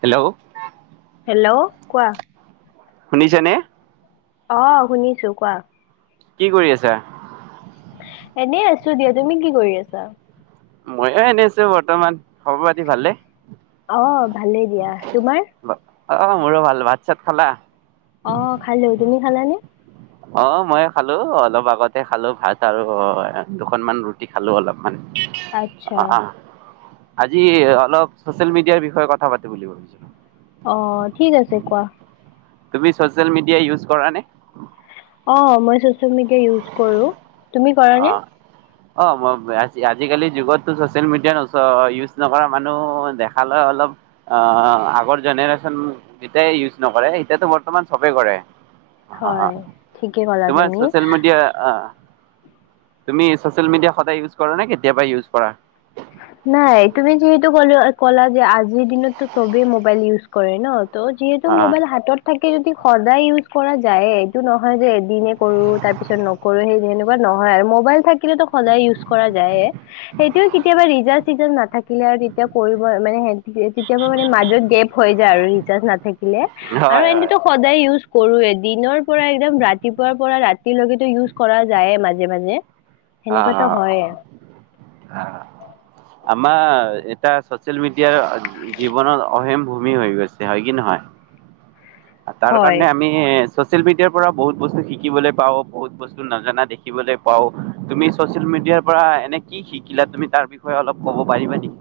Hello. Hello, কোৱা? শুনিছেনে? অ, শুনিছো কোৱা? কি কৰি আছা? এনেই আছো দিয়া, তুমি কি কৰি আছা? মইও এনে আছো বৰ্তমান। খবৰ পাতি ভালে নে? অ ভালেই দিয়া, তোমাৰ? অ মোৰো ভাল। ভাত-চাত খালা? অ খালো। তুমি খালা নে? অ মই খালো অলপ আগতে খালো ভাত আৰু অ দুখনমান ৰু টি খালো অলপমান আচ্ছা অ আহ আজি অলপ ছ'চিয়েল মিডিয়াৰ বিষয়ে কথা পাতে বুলি ভাবিছিলোঁ। অ ঠিক আছে কোৱা। তুমি ছ'চিয়েল মিডিয়া ইউজ কৰা নে? অ মই ছ'চিয়েল মিডিয়া ইউজ কৰো। তুমি কৰা নে অ। অ মই আজিকালি যুগতো ছ'চিয়েল মিডিয়া ইউজ নকৰা মানুহ দেখালয় অলপ অ আগৰ জেনেৰেশ্যন যেতিয়াই ইউজ নকৰে এতিয়াটো বৰ্তমান চবে কৰে। অ হয় ঠিকে ক'লা তোমাৰ তুমি ছ'চিয়েল মিডিয়া অ তুমি ছ'চিয়েল মিডিয়া সদায় ইউজ কৰা নে কেতিয়াবা ইউজ কৰা? নাই, তুমি যিহেতু ক কলা যে আজিৰ দিনতো চবেই মোবাইল ইউজ কৰে ন? ত' যিহেতু মোবাইল অ' হাতত থাকে যদি সদায় ইউজ কৰা যায়, এইটো নহয় যে এদিনে কৰো তাৰ পিছত ন ৰো সেনেকুৱা নহয় আৰু মোবাইল থাকিলেতো সদায় ইউজ কৰা যায়ে, সেইটোয়ে কে কেতিয়াবা ৰিচাৰ্জ-থিচাৰ্জ নাথাকিলে আৰু তেতিয়া কৰিব মানে তেতিয়াবা মানে মাজত গেপ হৈ যায় আৰু ৰিচাৰ্জ না থাকিলে হয় আৰু হয় এনেতো সদায় ইউজ কৰোয়ে। দিনৰ পৰা একদম ৰাতিপুৱাৰ পৰা ৰাতিৰলৈকেতো ইউজ কৰা যায়ে মাজে মাজে। অ সেনেকুৱাতো হয়ে অ। আমাৰ এটা ছ'চিয়েল মিডিয়াৰ জীৱনৰ অহিম ভূমি হৈ গৈছে, হয় কি নহয়? তাৰ হয় কাৰণে আমি এ ছ'চিয়েল মিডিয়াৰ পৰা বহুত বস্তু শিকিবলৈ পাওঁ, বহুত বস্তু নাজানা দেখিবলৈ পাওঁ তুমি ছচিয়েল মিডিয়াৰ পৰা এনে কি শিকিলা তুমি তাৰ বিষয়ে অলপ ক'ব পাৰিবা নেকি?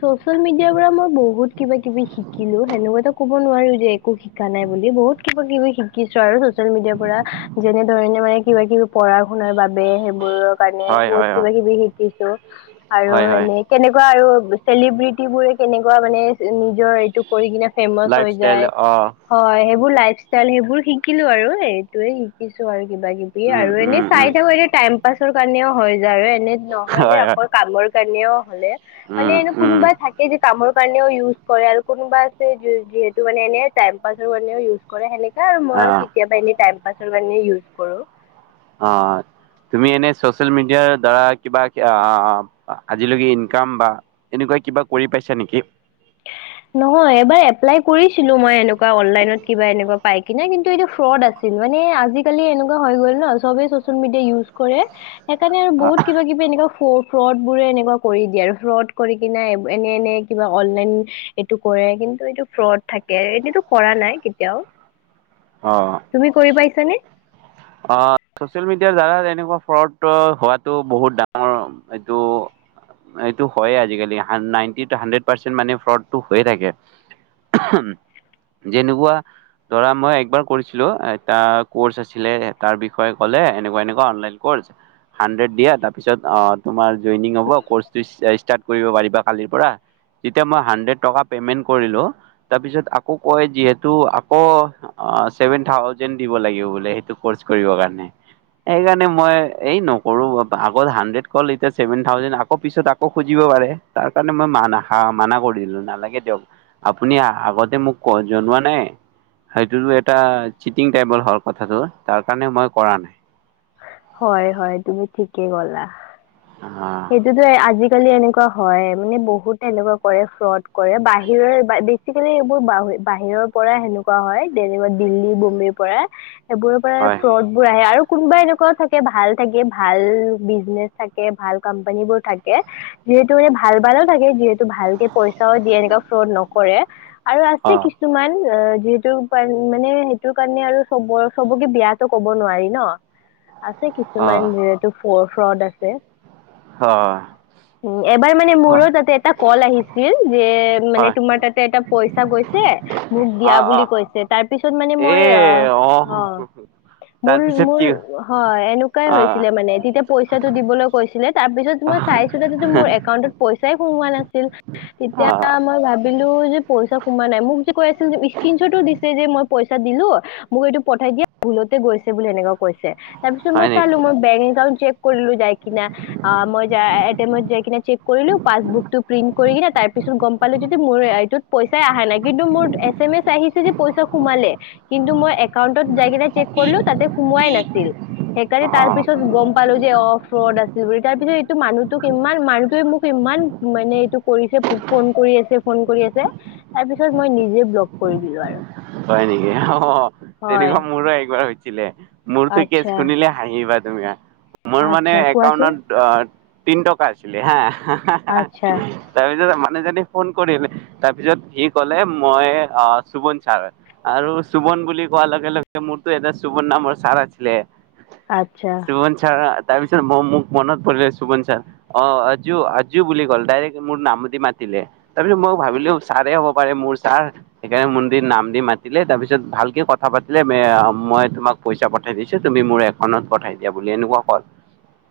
চচিয়েল মিডিয়াৰ পৰা মই বহুত কিবা কিবি শিকিলো। সেনেকুৱা এ ক'ব নোৱাৰো যে একো শিকা নাই বুলি। বহুত কিবা কিবি শিকিছো আৰু চচিয়েল মিডিয়াৰ পৰা। যেনে ধৰণে মানে কিবা কিবি পঢ়া শুনাৰ বাবে সেইবোৰৰ কাৰণে হয় বহুত হয় হয় কিবা কিবি শিকিছো। আৰু হয় হয় এনে কেনেকুৱা আৰু চেলিব্ৰিটিবোৰে কেনেকুৱা মানে নিজৰ এইটো কৰি কিনে ফেমাচ লাইফ হৈ ষ্টাইল যায়। অ' হয় সেইবোৰ লাইফ ষ্টাইল সেইবোৰ শিকিলোঁ আৰু এইটোৱে শিকিছো আৰু কিবা কিবি উম আৰু এনে উম চাই উম থাকো এতিয়া টাইম পাছৰ কাৰণেও হৈ যায় আৰু এনে নহয় যে হয় হয় আকৌ কামৰ কাৰনিয়ও হ'লে মানে উম এনে উম। কোনোবা থাকে যে কামৰ কাৰণেও ইউজ কৰে আৰু কোনোবা আছে যিহেতু মানে এনে টাইম পাছৰ কাৰণেও ইউজ কৰে সেনেকা আৰু মইও অ' কেতিয়াবা এনে টাইম পাছৰ মানে ইউজ কৰোঁ। অ' তুমি এনে ছ'চিয়েল মিডিয়াৰ দ্বাৰা কিবা এ আজিলৈকে ইনকাম বা এনেকুৱা কিবা কৰি পাইছা নেকি? নহয় এবাৰ এপ্লাই কৰিছিলো মই এনেকুৱা অনলাইনত কিবা এনেকুৱা পাই কিনে কিন্তু এইটো ফ্ৰড আছিল। মানে আজিকালি এনেকুৱা হৈ গ'ল ন চবেই চচিয়েল মিডিয়া ইউজ কৰে সেইকাৰণে আৰু অ', বহুত কিবা কিবি এনেকে ফ্ৰড বোৰে এনেকুৱা কৰি দিয়ে আৰু ফ্ৰড কৰি কিনে এনে এনে কিবা অনলাইন এইটো কৰে কিন্তু এইটো ফ্ৰড থাকে এনেইটো কৰা নাই কেতিয়াওঁ। তুমি কৰি পাইছা নে। অ' চচিয়েল মিডিয়াৰ দ্বাৰা এনেকুৱা ফ্ৰড হোৱাতো বহুত ডাঙৰ। এইটো এইটো হয়ে আজিকালি নাইনটিত হাড্ৰেড পাৰ্চেন্ট মানে ফ্ৰড টো হৈ থাকে। যেনেকুৱা ধৰা মই এবাৰ কৰিছিলোঁ, এটা কৰ্চ আছিলে তাৰ বিষয়ে কলে এনেকুৱা এনেকুৱা অনলাইন কৰ্চ হাণ্ড্ৰেড দিয়া তাৰপিছত অহ তোমাৰ জইনিং হ'ব। কৰ্চটো ষ্টাৰ্ট কৰিব পাৰিবা কালিৰ পৰা। এতিয়া মই হান্দেড টকা পেমেন্ট কৰিছিলো তাৰপিছত আকৌ কয় যিহেতু আকৌ' অ' ছেভেন থাউজেণ্ড দিব লাগিব বোলে সেইটো কৰ্চ কৰিব কাৰণে সেইকাৰণে মই এই নকৰোঁ আগত হান্দেড কল এতিয়া ছেভেন থাউজেণ্ড আকৌ পিছত, আকৌ খুজিব পাৰে তাৰ কাৰণে মই মানা মানা কৰি দিলোঁ নালাগে দিয়ক আপুনি আগতে মোক ক জনোৱা নাই। সেইটো এটা চিটিং টাইপৰ হ'ল কথাটো তাৰ কাৰণে মই কৰা নাই। হয় হয় তুমি ঠিকে ক'লা। অহ যিটোৱে আজিকালি এনেকুৱা হয় মানে বহুতে এনেকুৱা কৰে ফ্ৰড কৰে বাহিৰৰ [unintelligible] আজিকালি এইবোৰ বাহ বাহিৰৰ পৰা সেনেকুৱা হয় যেনেকুৱা দিল্লী বোম্বেইৰ পৰা সেইবোৰৰ পৰা হয় ফ্ৰড বোৰ আহে আৰু কোনোবাই এনেকুৱা থাকে ভাল থাকে ভাল বিজনেছ থাকে ভাল কোম্পানীবোৰ থাকে। যিহেতু সেই ভাল ভালো থাকে যিহে তু ভালকে পইচাও দিয়ে এনেকুৱা ফ্ৰদ নকৰে আৰু আছে কিছু অ' কিছুমান অ' যিহেতু যিহেতু মানে সেইটোৰ কাৰণে আৰু চব চবকে বেয়াটো কব নোৱাৰি ন। আছে অ' কিছুমান যিহেতু ফ্ৰ ফ্ৰড আছে। হয় উম এবাৰ মানে মোৰো তাতে এটা কল আহিছিল যে মানে হয় তোমাৰ তাতে এটা পইচা গৈছে মোক দিয়া হয় অ' অ' বুলি কৈছে তাৰ পিছত মানে এ মই আহ অ মোৰ তাৰপিছত মোৰ কি হয় এনেকুৱাই অ' হৈছিলে মানে তেতিয়া পইচাটো দিবলৈ কৈছিলে। তাৰ পিছত অ' মই চাইছিলো তাতেটো মোৰ একাউন্টত পইচাই সোমোৱা নাছিল। তেতিয়া মই ভাব ভাবিলো যে পইচা সোমা নাই মোক যে কৈ আছিল যে স্কনশ্বতো দিছে যে মই পইচা দিলো। মোক এইটো পঠাই দিয়া ভুলতে গৈছে বুলি এনেকুৱা কৈছে। তাৰ পিছত হয় মই নেকি চালো, বেংক একাউণ্ট চেক কৰিলো যায় কিনা। আহ মই যে যাই এ টি এমে অত চেক কৰিলো পাছবুক টো প্ৰিন্ট কৰি কিনে তাৰ পিছত গম পালো যদি মোৰ এইটোত পইচাই অহা নাই কিন্তু মোৰ এ এম এছ আহি যে পইচা সোমালে, কিন্তু মই একাউণ্টত যাই কিনে চেক‌ কৰিলো তাত সোমোৱাই নাছিল। সেইকাৰণে তাৰ অ' পিছত গম পালো যে অ ফ্ৰড আছিল বুলি তাৰ পিছত এইটো মানুহটোক ইমান মানুহটোৱে মোক ইমান? মানে এইটো কৰিছে ফোন কৰি আছে ফোন কৰি আছে তাৰ পিছত মই নিজে ব্লগ কৰি দিলো আৰু। হয় নেকি অ হয় তেনেকুৱা মোৰো একবাৰ হৈছিলে মোৰতো কেছ আচ্ছা শুনিলে? হহিবা তুমি, মোৰ মানে আচ্ছা কোৱাচোন একাউণ্টত? আহ তিনি টকা আছিলে হা। আচ্ছা তাৰপিছত মানুহজনী ফোন কৰিলে, তাৰপিছত সি কলে মই অ সুবন ছাৰ। আৰু সুবন বুলি কোৱাৰ লগে লগে, মোৰতো এটা সুবন নামৰ ছাৰ আছিলে। আচ্ছা শুভন চাৰ তাৰপিছত মোক মনত পৰিলে শুভন চাৰ। অ অজু ক'ল ডাইৰেক্ট মোৰ নামদি মাতিলে। তাৰপিছত মই ভাবিলো ছাৰেই হ'ব পাৰে মোৰ ছাৰ সেইকাৰণে মন্দিৰ নাম, মাতিলে তাৰপিছত ভালকে কথা পাতিলে মই তোমাক পইচা পঠাই দিছো তুমি মোৰ, ফনত পঠাই দিয়া বুলি এনেকুৱা কল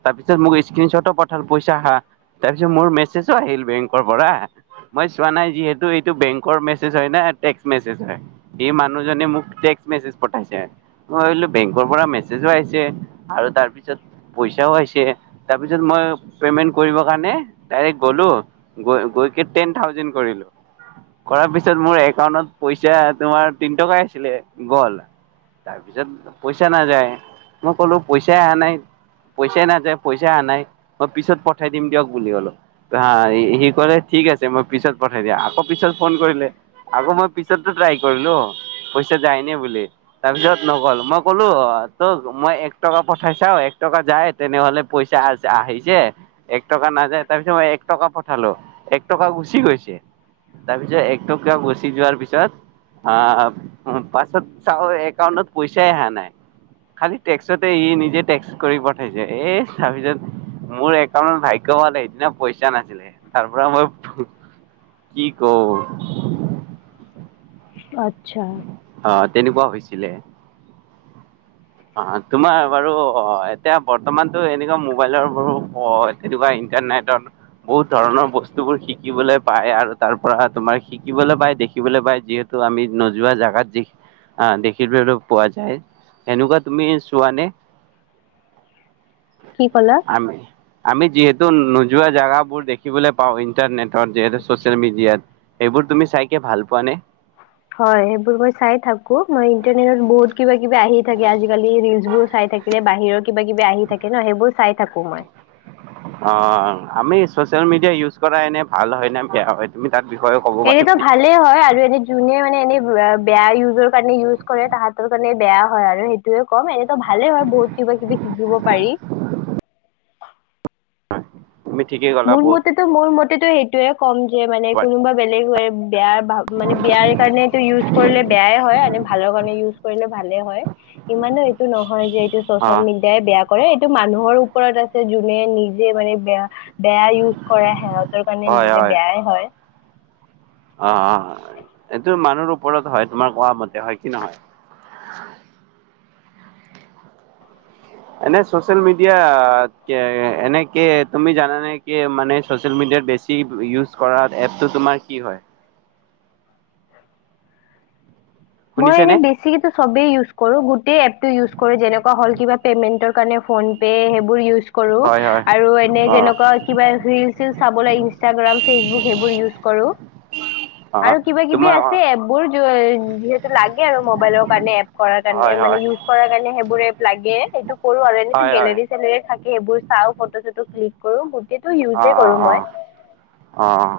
তাৰ পিছত মোক স্ক্ৰনশ্বতো পঠাল পইচা আহা। তাৰ পিছত মোৰ মেছেজো আহিল বেংকৰ পৰা। মই চোৱা নাই যিহেতু এইটো বেংকৰ মেছেজ হয় নে টেক্স মেচেজ হয়। এই মানুহ‌ জনে মোক টেক্স মেছেজ পঠাইছে। মই ভাবিলোঁ বেংকৰ পৰা মেছেজো আহিছে আৰু তাৰ পিছত, পইচাও আহছে তাৰপিছত মই পেমেন্ট কৰিবৰ কাৰণে ডাইৰেক্ট গলো। গৈকে টেন থাউজেড কৰিলো কৰাৰ পিছত মোৰ একাউন্টত পইচা, তোমাৰ তিনি টকাই আছিলে গল। তাৰপিছত পইচা নাযায় মই কলো পইচাই অহা নাই। পইচাই নাযায় পইচা অহা নাই মই পিছত পঠাই দিম দিয়ক বুলি ক'লো। হা সি কলে ঠিক আছে মই পিছত পঠাই দিয়া আকৌ পিছত ফোন কৰিলে। আকৌ মই পিছতো ট্ৰাই কৰিলো পইচা যায়নে বুলি। তাৰ পিছত নগল মই কলো তোক মই এক টকা পঠাই চাও এক টকা যায়, তেনেহলে পইচা আহিছে। এক টকা নাযায় তাৰ পিছত মই এক টকা পঠালো এক টকা গুচি গৈছে। তাৰ পিছত একটুক গুচি যোৱাৰ পিছত। অ পাছত চাও একাউণ্টত পইচাই অহা নাই। খালি টেক্সতে ই নিজে টেক্স কৰি পঠাইছে এই চাবিজন। মোৰ একাউণ্টত ভাগ্য ভাল সেইদিনা পইচা নাছিলে তাৰ পৰা মই। কি কও। আচ্ছা, অ তেনেকুৱা হৈছিলে। অ তোমাৰ বাৰু এতিয়া বৰ্তমানতো এনেকুৱা মোবাইলৰ বাৰু এতিৱয়া ইণ্টৰনেট, বহুত ধৰণৰ বস্তুবোৰ শিকিবলৈ পায় আৰু তাৰ পৰা তোমাৰ শিকিবলৈ পায় দেখিবলৈ পায় যিহেতু। তো আমি নোযোৱা জেগাত যি দেখিব পোৱা যায়। এনেকুৱা তুমি চোৱানে। কি কলা। আ, আমি যিহেতু নোযোৱা জেগাবোৰ দেখিবলৈ পাওঁ ইণ্টাৰনেটত যিহেতু চচিয়েল মিডিয়াত। এইবোৰ তুমি চাইকে ভাল পোৱা নে। হয় সেইবোৰ মই চাই থাকো মই ইন্টাৰনেটত বহুত কিবা কিবি আহি থাকে আজিকালি ৰিলচ বোৰো চাই থাকে। সে বাহিৰৰ কিবা কিবি আহি থাকে ন সেইবোৰ চাই থাকো মই। অ আমি চচিয়েল মিডিয়া ইউজ কৰা এনে ভাল হয়নে বেয়া হয়। আমি তাৰ বিষয়ে কব। এনেতো পাৰিবা নেকি ভালেই হয় আৰু এনে। যোনে মানে এনে বেয়া ইউজৰ কাৰণে ইউজ কৰে তাহাঁতৰ কাৰণে বেয়া হয় আৰু সেই। সেইয়ে ক'ম এনেতো ভালেই হয় বহুত কিবা কিবি শিকিব পাৰি। হয়। মোৰ মতেটো মোৰ মতেটো সেইটোয়ে কম যে মানে কোনোবা বেলেগ হৈ বেয়া ভাব। মানে বিয়াৰ কাৰণেটো ইউজ কৰিলে বেয়াই হয় ভালৰ কাৰণে ইউজ কৰিলে ভালে হয়। ইমানো এইটো নহয় যে এইটো অ চচিয়েল মিডিয়া। দে বেয়া কৰে এইটো মানুহৰ ওপৰত আছে যোনে নিজে মানে বেয়া। বেয়া ইউজ কৰে সিহঁতৰ কাৰণে হয় নিজে বেয়াই হয়ঁ। অঁ অঁ এইটো মানুহ ওপৰত হয়ঁ তোমাৰ কোৱা মতে হয়ঁ কি নহয়। এনে ছচিয়েল কে মিডিয়া এনেকে তুমি জানানে কে মানে চচিয়েল মিডিয়াত বেছি। টিপ ইউজ কৰা এপটো তোমাৰ কি হয়? মই শুনিছেনে এনেই বেছ - আজি কিতো সবেই ইউজ কৰো গোটেই এপটো ইউজ কৰোঁ যেনেকুৱ হ'ল কিবা পে'মেন্টৰ কাৰণে ফোন পে' সেইবোৰ ইউজ কৰো হয় হয় আৰু এনে অ যেনেকুৱা কিবা এভিফিল চাবলৈ ইনষ্টাগ্ৰাম ফেচবুক সেইবোৰ ইউজ কৰো। টিট- আৰু কিবা কিবি আছে এবোৰ- কি কয় যিহেতু লাগে আৰু মোবাইলৰ কাৰণে এপ কৰাৰ হয় কাৰণে মানে হয় ইউজ। কৰা কাৰণে সেইবোৰে এফ লাগে সেইটো কৰো আৰু এনে হয় হয় গেলেৰী। গেলাৰী থাকে সেইবোৰ চাও ফটো চটো ক্লিক কৰো। গোটেইটো অঁ ইউজে অঁ কৰো অঁ মই অঁ অঁ।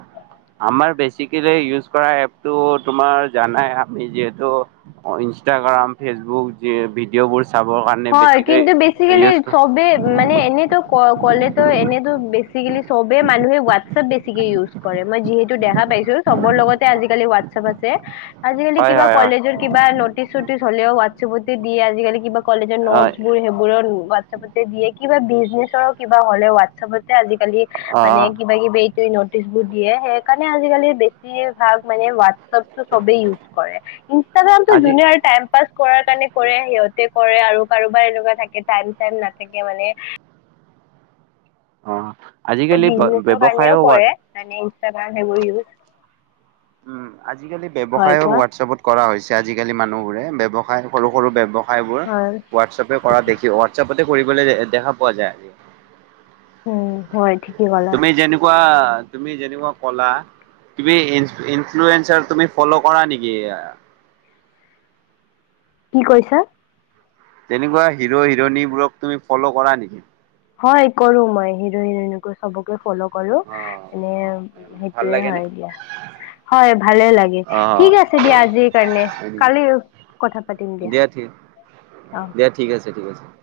আমাৰ বেচিকেলি ইউজ কৰা এপটো তোমাৰ জানাই আমি যিহেতু- অঁ ইনষ্টাগ্ৰাম ফেচবুক যি ভিডিঅ' বোৰ। চাবৰ কাৰণে। হয়ঁ বেছিকৈ কিন্তু বেচিকালি ইউজ চবে। মানে এনেতো ক'লেতো এনেতো বেচিকেলি সবে মানুহে হোৱাটছপ বেছিকে ইউজ। কৰে মই যিহেতু দেখা পাইছো চবৰ লগতে আজিকালি হোৱাটছপ আছে। আজিকালি হয় কিবা হয় হয় কলেজৰ কিবা ন'টিচ চটিচ হ'লেও ওৱাতছপতে দিয়ে আজিকালি কিবা- কলেজৰ নোটছ হয় বোৰ সেইবোৰৰ ওৱা- হোৱাটছআপতে দিয়ে কিবা বিজনেছৰ কিবা হ'লে হোৱাটছএপতে আজিকালি- অ মানে কিবা কিবি এইটো নোট- দিয়ে সকাৰণে আজালি বেছিভাগ মানে হোৱাটপটো চবে ইজ কৰে। ইনষ্টাগামটো আজি যোনে টাইম পাছ কৰাৰ কাৰণে কৰে সিহঁতে। কৰে আৰু কাৰোবাৰ এনেকুৱা থাকে টাইম চাইম নাথাকে মানে। অঁ আজি। বিজনেছৰ কাৰণেও কৰে মানে ইনষ্টাগ্ৰাম সেইবোৰ ইউজ। উমঁ আজিকালি হয় ব্যয়ৱসায় কোৱা হোৱাটছএপত কৰা হৈছে আজিকালি মানুহবোৰে ব্যৱসায় সৰু সৰু ব ব্যয়ৱসায়। হয় বোৰ হোৱাটছএপে কৰা দেখি হোৱাটছআপতে কৰিবলৈ দেখা পোৱা যায়। উমঁ হয় ঠিক। তুমি যেনেকুৱা তুমি যেনেকুৱা ক'লা। তুমি ইনফ্লুয়েচাৰ তুমি ফলৌ কৰা নেকি? কি কৈছা? তেনেকুৱা হিৰ' হিৰণীবোৰক তুমি ফ'লৌ' কৰা নেকি? হঁয় কৰো মই, হিৰ হিৰনীক। চবকে ফ'লৌ' কৰো, অ এনে ভাল সেইটোয়ে লাগেনে হয় দিয়া। হয় ভালে লাগে, অ ঠিক আছে দিয়া, আজিৰ কাৰণে, কালি- কথা পাতিম দিয়া অঁ। দিয়া ঠিক আছে, ঠিক আছে।